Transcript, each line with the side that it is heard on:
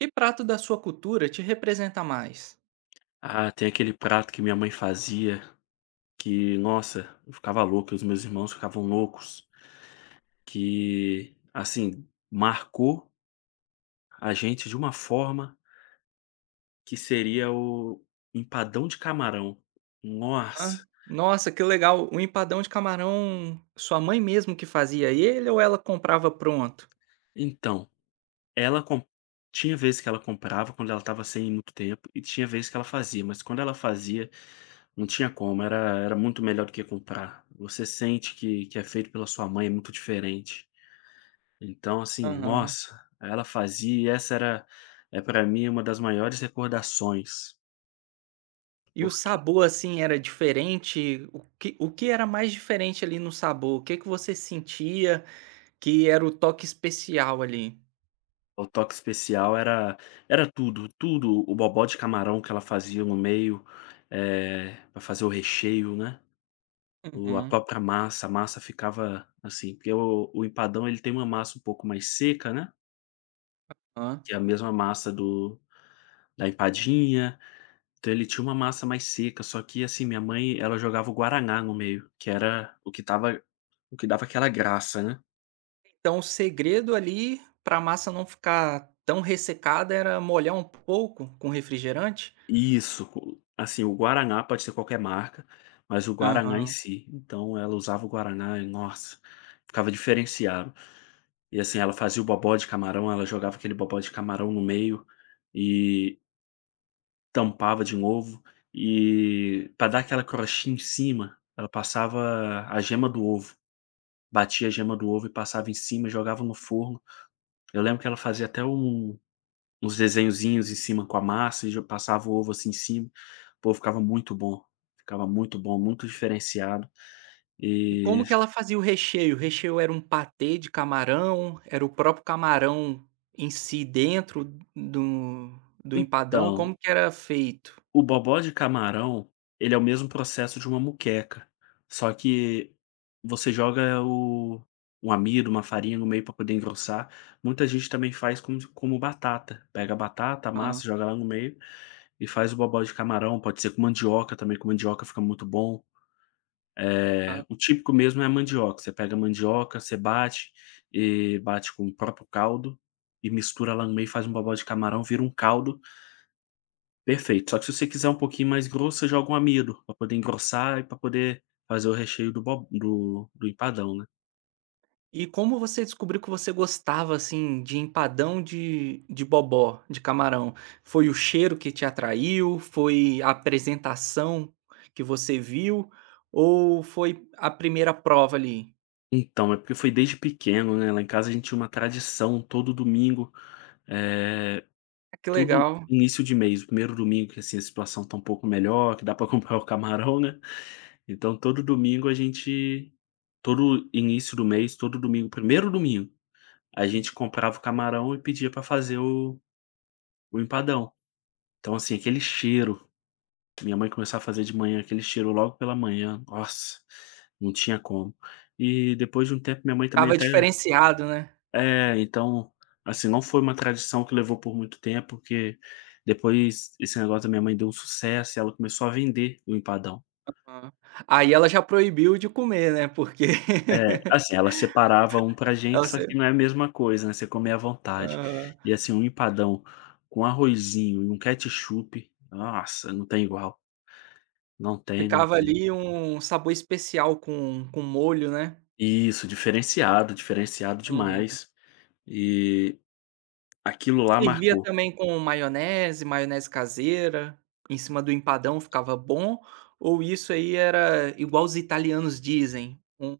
right: Que prato da sua cultura te representa mais?
left: Ah, tem aquele prato que minha mãe fazia que, nossa, eu ficava louco, os meus irmãos ficavam loucos, que, assim, marcou a gente de uma forma que seria o empadão de camarão.
right: Hã?
left: Nossa!
right: Nossa, que legal, o empadão de camarão, sua mãe mesmo que fazia ele ou ela comprava pronto?
left: Então, ela com tinha vezes que ela comprava quando ela estava sem muito tempo e tinha vezes que ela fazia, mas quando ela fazia, não tinha como, era muito melhor do que comprar. Você sente que é feito pela sua mãe, é muito diferente. Então, assim,
right: Aham.
left: nossa, ela fazia e essa era é para mim uma das maiores recordações,
right: E o
left: porque
right: sabor, assim, era diferente? O que era mais diferente ali no sabor? O que que você sentia que era o toque especial ali?
left: o toque especial era tudo, tudo, o bobó de camarão que ela fazia no meio, para fazer o recheio, né, o a
right: Uhum.
left: própria massa, a massa ficava assim, porque o empadão ele tem uma massa um pouco mais seca, né,
right: Hã.
left: que é a mesma massa do da empadinha, então ele tinha uma massa mais seca, só que, assim, minha mãe ela jogava o guaraná no meio, que era o que tava O que dava aquela graça, né.
right: Então o segredo ali para a massa não ficar tão ressecada era molhar um pouco com refrigerante?
left: Isso, co assim, o guaraná pode ser qualquer marca, mas o guaraná em
right: Aham.
left: si. Então ela usava o guaraná e, nossa, ficava diferenciado. E, assim, ela fazia o bobó de camarão, ela jogava aquele bobó de camarão no meio e tampava de novo. E para dar aquela crostinha em cima, ela passava a gema do ovo, batia a gema do ovo e passava em cima jogava no forno. Eu lembro que ela fazia até uns desenhozinhos em cima com a massa e jo passava o ovo, assim, em cima. Pô, ficava muito bom, muito diferenciado.
right: E
left: E
right: como que ela fazia o recheio? O recheio era um patê de camarão? Era o próprio camarão em si dentro do do empadão?
left: então,
right: Como que era feito?
left: o bobó de camarão, ele é o mesmo processo de uma muqueca, só que você joga o um amido, uma farinha no meio para poder engrossar. Muita gente também faz como batata. Pega a batata,
right: Aham,
left: amassa, joga lá no meio e faz o bobó de camarão. Pode ser com mandioca também, com mandioca fica muito bom.
right: aham.
left: É, o típico mesmo é a mandioca. Você pega a mandioca, você bate, e bate com o próprio caldo e mistura lá no meio, faz um bobó de camarão, vira um caldo perfeito. Só que se você quiser um pouquinho mais grosso, você joga um amido para poder engrossar e para poder fazer o recheio do bo do do empadão, né.
right: E como você descobriu que você gostava, assim, de empadão de bobó, de camarão? Foi o cheiro que te atraiu? Foi a apresentação que você viu? Ou foi a primeira prova ali?
left: Então, é porque foi desde pequeno, né, lá em casa a gente tinha uma tradição todo domingo, eh,
right: Ah, que
left: todo
right: legal.
left: início de mês, o 1º domingo que, assim, a situação tá um pouco melhor, que dá para comprar o camarão, né. Então todo domingo a gente Todo início do mês, todo domingo, primeiro domingo, a
right: Uhum.
left: gente comprava o camarão e pedia para fazer o empadão. Então, assim, aquele cheiro, minha mãe começava a fazer de manhã, aquele cheiro logo pela manhã, nossa, não tinha como. E depois de um tempo minha mãe também
right: Estava
left: até
right: diferenciado, né?
left: é, então, assim, não foi uma tradição que levou por muito tempo, porque depois esse negócio da minha mãe deu um sucesso e ela começou a vender o empadão.
right: Hã. Aí ela já proibiu de comer, né, porque
left: É, assim, ela separava um pra
right: ela
left: gente, só
right: se
left: que não é a mesma coisa, né, você comia à vontade.
right: aham.
left: E, assim, um empadão com arrozinho e um ketchup, nossa, não tem igual. Não tem, não
right: Ficava
left: tem.
right: ali um sabor especial com molho, né.
left: Isso, diferenciado, diferenciado
right: Uhum.
left: demais. E aquilo lá
right: Servia
left: marcou.
right: também com maionese, maionese caseira, em cima do empadão ficava bom, ou isso aí era igual os italianos dizem, um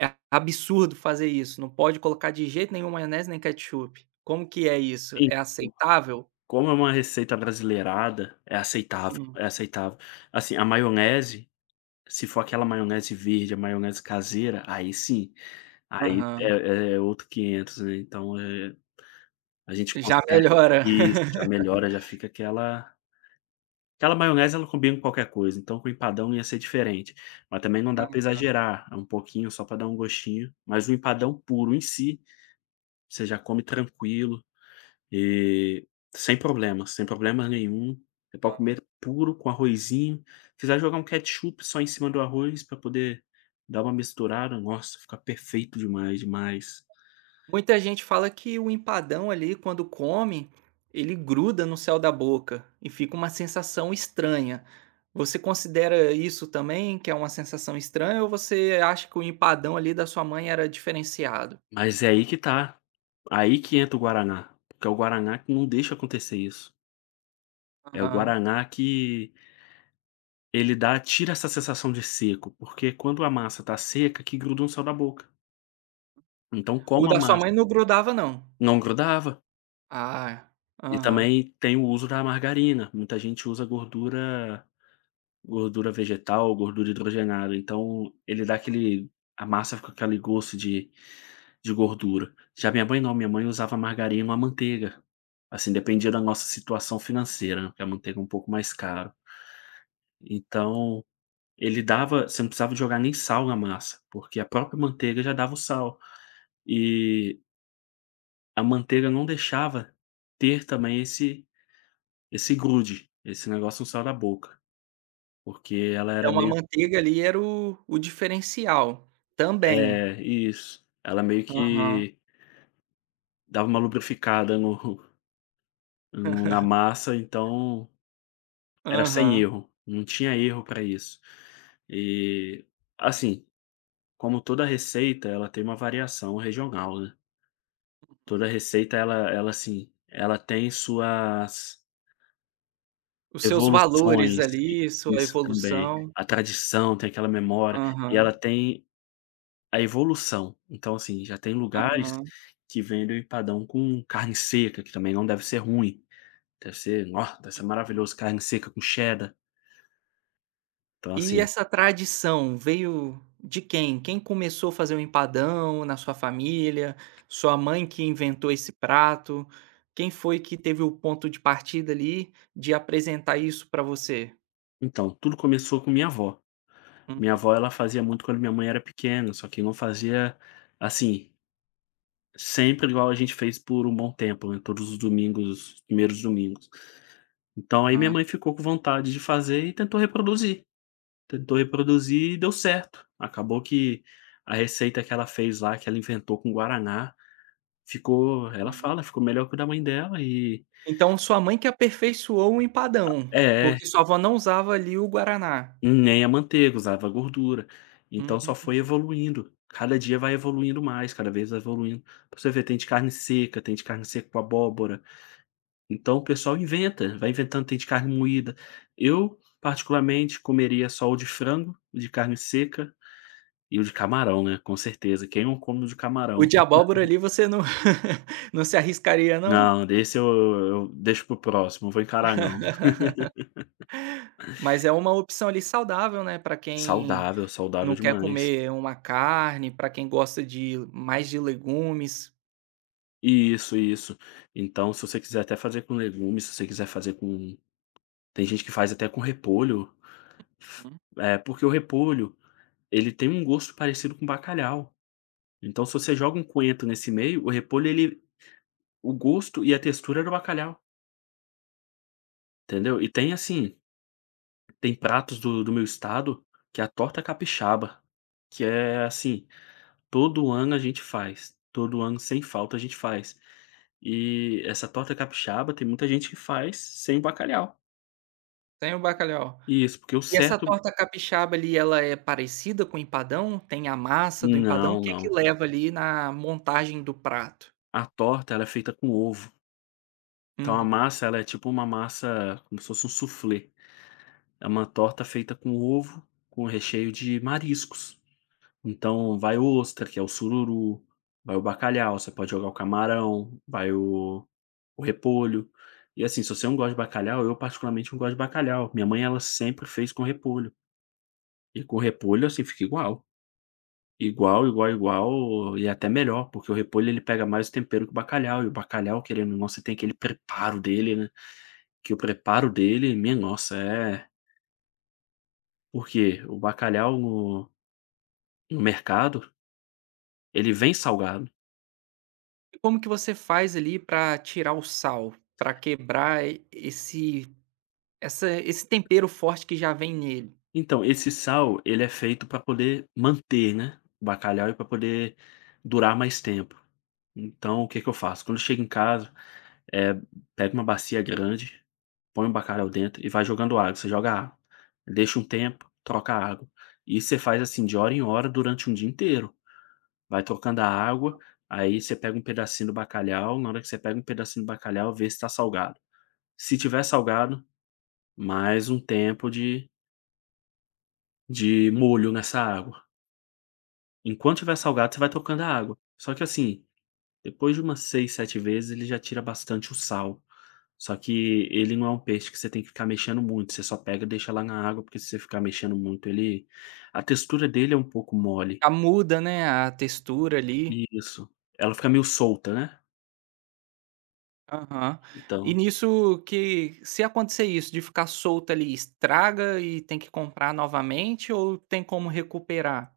right: é absurdo fazer isso, não pode colocar de jeito nenhum maionese nem ketchup. Como que é isso?
left: E
right: É aceitável?
left: como é uma receita brasileirada, é aceitável,
right: Hum.
left: é aceitável. Assim, a maionese, se for aquela maionese verde, a maionese caseira, aí sim, aí
right: Aham.
left: é outro quinhentos, né, então é. A gente
right: Já
left: consegue
right: melhora.
left: isso, já melhora, já fica aquela maionese, ela combina com qualquer coisa, então com empadão ia ser diferente, mas também não dá pra exagerar, é um pouquinho só pra dar um gostinho, mas o empadão puro em si, você já come tranquilo e sem problemas, sem problema nenhum, é pra comer puro com arrozinho, quiser jogar um ketchup só em cima do arroz pra poder dar uma misturada, nossa, fica perfeito demais, demais.
right: Muita gente fala que o empadão ali, quando come, ele gruda no céu da boca e fica uma sensação estranha. Você considera isso também, que é uma sensação estranha, ou você acha que o empadão ali da sua mãe era diferenciado?
left: Mas é aí que tá. Aí que entra o guaraná, porque é o guaraná que não deixa acontecer isso. É o
right: Aham.
left: guaraná que ele dá tira essa sensação de seco, porque quando a massa tá seca que gruda no sal da boca. Então,
right: O
left: como a
right: da sua
left: massa,
right: mãe não grudava, não?
left: não grudava.
right: Ah,
left: E
right: aham.
left: também tem o uso da margarina, muita gente usa gordura vegetal, gordura hidrogenada, então ele dá aquele, a massa fica com aquele gosto de gordura. Já minha mãe não, minha mãe usava margarina ou a manteiga. Assim, dependia da nossa situação financeira, né, porque a manteiga é um pouco mais caro. Então, ele dava, você não precisava jogar nem sal na massa, porque a própria manteiga já dava o sal. E a manteiga não deixava ter também esse grude, esse negócio no sal da boca, porque ela era
right: Então a
left: meio.
right: manteiga ali era o diferencial, também.
left: É, isso. Ela meio
right: Aham,
left: que dava uma lubrificada no no na massa, então era sem
right: aham.
left: erro, não tinha erro para isso. E, assim, como toda receita, ela tem uma variação regional, né. Toda receita ela, assim, ela tem suas
right: Os seus valores
left: evoluções,
right: ali, sua
left: isso também.
right: evolução.
left: A tradição tem aquela memória, e ela
right: Aham,
left: tem a evolução. Então, assim, já tem lugares
right: aham.
left: que vendem o empadão com carne seca, que também não deve ser ruim, deve ser ó, deve ser maravilhoso, carne seca com cheddar. Então,
right: E
left: assim,
right: essa tradição veio de quem? Quem começou a fazer o empadão na sua família? Sua mãe que inventou esse prato? Quem foi que teve o ponto de partida ali de apresentar isso para você?
left: então, tudo começou com minha avó. Minha
right: Uhum,
left: avó, ela fazia muito quando minha mãe era pequena, só que não fazia, assim, sempre igual a gente fez por um bom tempo, né, todos os domingos, os primeiros domingos. Então aí minha
right: aham,
left: mãe ficou com vontade de fazer e tentou reproduzir e deu certo. Acabou que a receita que ela fez lá, que ela inventou com guaraná, ficou, ela
right: uhum.
left: fala: "Ficou melhor que o da mãe dela". E
right: Então sua mãe que aperfeiçoou o empadão,
left: é, é.
right: porque sua avó não usava ali o guaraná.
left: Nem a manteiga, usava gordura. Então só
right: Hum.
left: foi evoluindo. Cada dia vai evoluindo mais, cada vez vai evoluindo. Pra você ver, tem de carne seca, tem de carne seca com abóbora. Então o pessoal inventa, vai inventando, tem de carne moída. Eu, particularmente, comeria só o de frango, o de carne seca e o de camarão, né, com certeza. Quem não come o de
right: O
left: camarão?
right: de abóbora ali você não não se arriscaria não?
left: Não, desse eu deixo pro próximo, não vou encarar não.
right: Mas é uma opção ali saudável, né, para quem
left: Saudável, saudável
right: não quer
left: demais.
right: comer uma carne, para quem gosta de mais de legumes.
left: Isso, isso. Então se você quiser até fazer com legumes, se você quiser fazer com. Tem gente que faz até com repolho, f-
right: Hum.
left: é porque o repolho, ele tem um gosto parecido com bacalhau. Então se você joga um coentro nesse meio, o repolho, ele, o gosto e a textura é do bacalhau, entendeu. E tem assim, tem pratos do meu estado, que é a torta capixaba, que é assim, todo ano a gente faz, todo ano sem falta a gente faz. E essa torta capixaba tem muita gente que faz sem bacalhau.
right: Sem o bacalhau.
left: Isso, porque o
right: E essa
left: certo,
right: torta capixaba ali, ela é parecida com o empadão? Tem a massa do empadão? O
left: não,
right: que que
left: não.
right: leva ali na montagem do prato?
left: A torta ela é feita com ovo. Então a
right: Uhum.
left: massa, ela é tipo uma massa como se fosse um soufflé. É uma torta feita com ovo, com recheio de mariscos. Então vai ostra, que é o sururu, vai o bacalhau, você pode jogar o camarão, vai o repolho. E assim, se você não gosta de bacalhau, eu particularmente não gosto de bacalhau. Minha mãe, ela sempre fez com repolho. E com repolho, assim, fica igual. Igual, igual, igual, e até melhor, porque o repolho ele pega mais tempero que o bacalhau, e o bacalhau, querendo ou não, você tem aquele preparo dele, né? Que o preparo dele, minha nossa, é porque o bacalhau no mercado, ele vem salgado.
right: E como que você faz ali para tirar o sal, para quebrar e esse essa esse tempero forte que já vem nele?
left: Então, esse sal, ele é feito para poder manter, né, o bacalhau e para poder durar mais tempo. Então, o que que eu faço? Quando eu chego em casa, é pego uma bacia grande, põe o bacalhau dentro e vai jogando água. Você joga água, deixa um tempo, troca a água. E você faz assim de hora em hora durante um dia inteiro. Vai trocando a água, aí você pega um pedacinho do bacalhau, na hora que você pega um pedacinho do bacalhau, vê se tá salgado. Se tiver salgado, mais um tempo de molho nessa água. Enquanto tiver salgado, você vai trocando a água. Só que assim, depois de umas 6, 7 vezes, ele já tira bastante o sal. Só que ele não é um peixe que você tem que ficar mexendo muito, você só pega e deixa lá na água, porque se você ficar mexendo muito, ele, a textura dele é um pouco mole.
right: Já muda, né, a textura ali.
left: Isso. Ela fica meio solta, né.
right: Aham. E
left: Então,
right: nisso que se acontecer isso, de ficar solto ali, estraga e tem que comprar novamente ou tem como recuperar?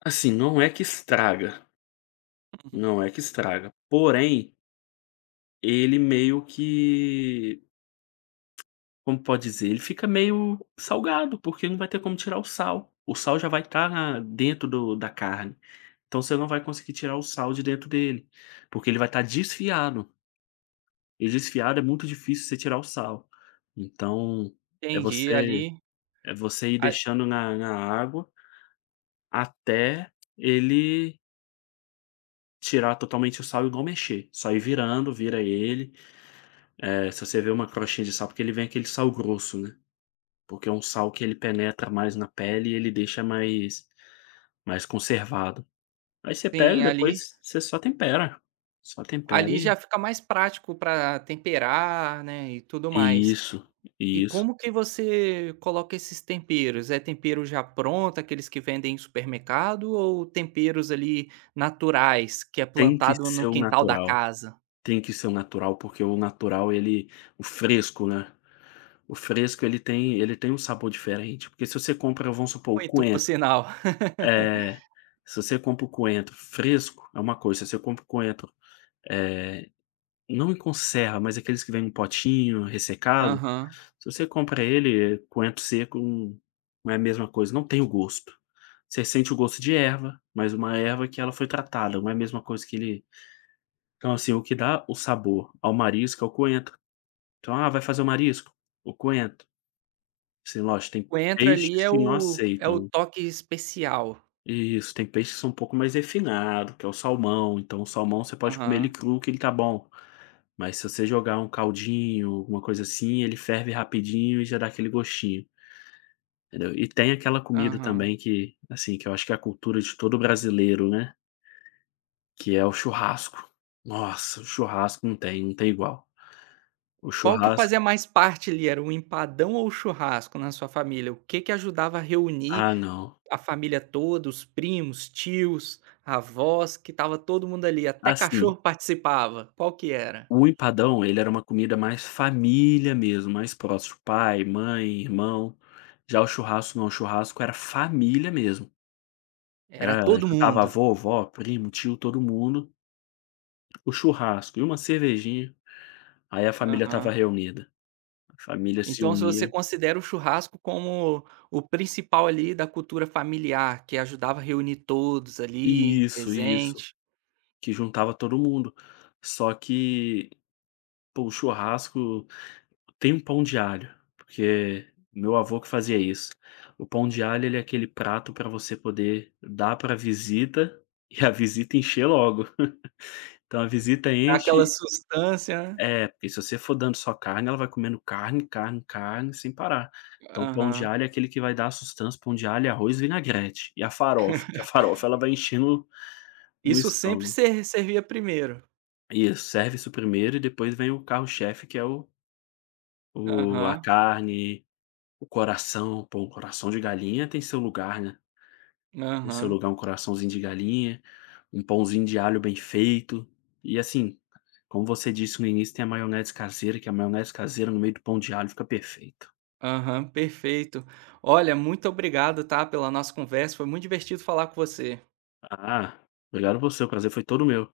left: assim, não é que estraga. Não é que estraga. Porém, ele meio que, como pode dizer? Ele fica meio salgado, porque não vai ter como tirar o sal. O sal já vai estar dentro do da carne, então você não vai conseguir tirar o sal de dentro dele, porque ele vai estar desfiado, e desfiado é muito difícil você tirar o sal. Então, é
right: Entendi,
left: você,
right: ali
left: ir
right: a
left: deixando na água até ele tirar totalmente o sal e não mexer, só ir virando, vira ele. É, se você vê uma crostinha de sal, porque ele vem aquele sal grosso, né, porque é um sal que ele penetra mais na pele e ele deixa mais, mais conservado. Aí você pega
right: sim,
left: e
right: ali
left: depois você só tempera
right: ali
left: e.
right: já fica mais prático para temperar, né, e tudo mais.
left: Isso,
right: E
left: isso.
right: como que você coloca esses temperos? É tempero já pronto, aqueles que vendem em supermercado ou temperos ali naturais, que é
left: Tem que
right: plantado
left: ser
right: no
left: o
right: quintal da
left: natural,
right: casa?
left: tem que ser o natural, porque o natural ele, o fresco, né, o fresco ele tem, ele tem um sabor diferente, porque se você compra, vamos supor, o
right: Muito, por
left: coentro,
right: sinal.
left: é, se você compra o coentro fresco é uma coisa, se você compra o coentro, eh não em conserva, mas aqueles que vêm em potinho, ressecado,
right: Aham.
left: se você compra ele, coentro seco não, não é a mesma coisa, não tem o gosto. Você sente o gosto de erva, mas uma erva que ela foi tratada, não é a mesma coisa que ele. Então, assim, o que dá o sabor ao marisco é o coentro. Então: "Ah, vai fazer o marisco? O coentro". Assim, lógico, tem
right: Coentro ali
left: peixes
right: é
left: que não
right: o
left: aceitam
right: toque especial.
left: isso, tem peixes que são um pouco mais refinado, que é o salmão, então o salmão você pode comer ele
right: Aham,
left: cru que ele tá bom. Mas se você jogar um caldinho, alguma coisa assim, ele ferve rapidinho e já dá aquele gostinho, entendeu. E tem aquela comida
right: aham.
left: também que, assim, que eu acho que é a cultura de todo brasileiro, né, que é o churrasco. Nossa, o churrasco não tem, não tem igual. O
right: Qual que
left: churrasco,
right: fazia mais parte ali, era o empadão ou o churrasco na sua família? O que que ajudava a reunir
left: ah, não.
right: a família toda, os primos, tios, avós, que tava todo mundo ali, até
left: Assim,
right: cachorro participava, qual que era?
left: o empadão, ele era uma comida mais família mesmo, mais próximo, pai, mãe, irmão. Já o churrasco não, o churrasco era família mesmo.
right: Era
left: Era,
right: todo
left: juntava
right: mundo.
left: avô, vó, primo, tio, todo mundo, o churrasco e uma cervejinha, aí a família estava
right: Aham.
left: reunida. A família se
right: Então se você
left: unia.
right: considera o churrasco como o principal ali da cultura familiar, que ajudava a reunir todos ali,
left: Isso,
right: presente,
left: que juntava todo mundo. Só que, pô, o churrasco tem um pão de alho, porque meu avô que fazia isso. O pão de alho, ele é aquele prato para você poder dar para visita e a visita encher logo. Então a visita
right: dá aquela
left: enche.
right: sustância, né.
left: É, porque se você for dando só carne, ela vai comendo carne, carne, carne, sem parar. Então, pão de
right: Aham.
left: alho é aquele que vai dar a sustância, pão de alho, arroz e vinagrete. E a farofa, que a farofa ela vai enchendo no
right: Isso sempre
left: estômago.
right: ser servia primeiro.
left: Isso, serve isso primeiro e depois vem o carro-chefe que é o a
right: Aham,
left: carne, o coração, pô, um coração de galinha tem seu lugar, né. Tem seu
right: aham,
left: lugar um coraçãozinho de galinha, um pãozinho de alho bem feito. E assim, como você disse no início, tem a maionese caseira, que a maionese caseira no meio do pão de alho fica perfeita.
right: aham, perfeito. Olha, muito obrigado, tá, pela nossa conversa, foi muito divertido falar com você.
left: Ah, melhor você, o prazer foi todo meu.